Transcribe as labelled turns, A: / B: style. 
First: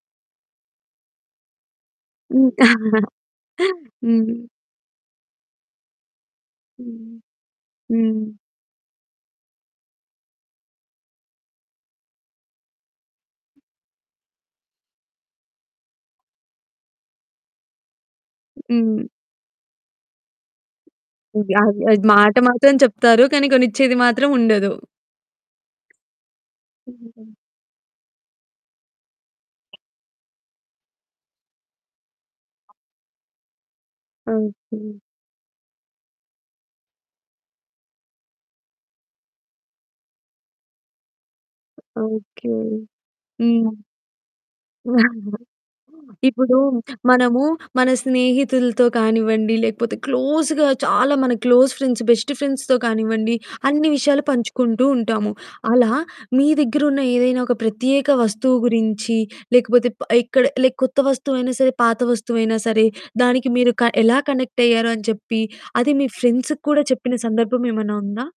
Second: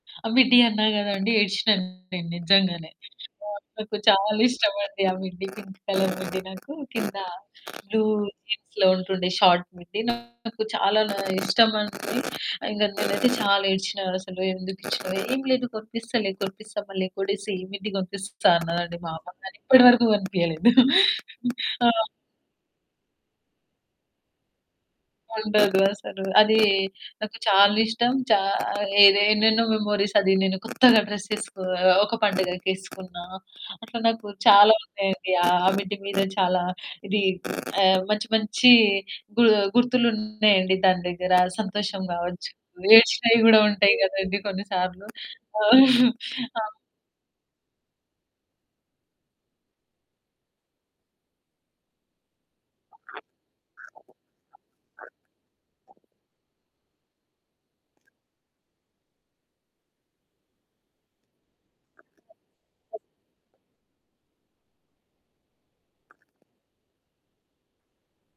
A: ఆ! మిడ్డి అన్నా కదా అండి ఏడిసినాను నేను
B: ఇంకా
A: నిజంగానే. ఆహ్, నాకు చాలా
B: హ్మ్.
A: ఇష్టమండి. ఆ మిడ్డి, పింక్ కలర్ మిడ్డి నాకు కింద
B: హ్మ్.
A: బ్లూ
B: హ్మ్.
A: జీన్స్‌లో ఉంటుండే షార్ట్ మిడ్డి నాకు చాలా ఇష్టమండి. ఇంగ నేనైతే చాలా ఏడ్చినా. అసలెందుకిచ్చినావు? ఏమి లేదు కొనిపిస్తాలే కొనిపిస్తా మళ్ళీ కొడిసి మిడ్డి కొనిపిస్తా అన్నదండి
B: హ్మ్.
A: మా అమ్మ కానీ ఇప్పటి వరకు కొనిపియలేదు.
B: వ్యాగు
A: ఆ!
B: అది మాట మాత్రం చెప్తారు. కానీ కొనిచ్చేది మాత్రం ఉండదు.
A: ఉండదు అసలు. అది.
B: హ్మ్.
A: నాకు చాలిష్టం, చా ఎదో ఎన్నెన్నో మెమోరీస్ అది నేను కొత్తగా డ్రెస్సెసుకు ఒక పండుగకేసుకున్న అట్లా నాకు చాలా
B: ఓకే.
A: ఉన్నాయండి. ఆ మిడ్డి మీదే చాలా ఇది, ఆహ్ మంచి మంచి గు గుర్తులున్నాయండి దాని దగ్గర సంతోషం
B: ఓకే.
A: కావచ్చు, ఏడ్చినవి కూడా
B: హ్మ్.
A: ఉంటాయి కదండీ కొన్ని సార్లు. ఆ!
B: ఇప్పుడు
A: ఆ!
B: మనము మన స్నేహితులతో కానివ్వండి, లేకపోతే క్లోజ్‌గా చాలా మన క్లోజ్ ఫ్రెండ్స్, బెస్ట్ ఫ్రెండ్స్‌తో కానివ్వండి, అన్ని విషయాలు పంచుకుంటూ ఉంటాము. అలా మీ దగ్గరున్న ఏదైనా ఒక ప్రత్యేక వస్తువు గురించి, లేకపోతే ప ఇక్కడ లైక్ కొత్త వస్తువైనా సరే, పాత వస్తువైనా సరే, దానికి మీరు క ఎలా కనెక్ట్ అయ్యారు అని చెప్పి అది మీ ఫ్రెండ్సుకి కూడా చెప్పిన సందర్భం ఏమైనా ఉందా?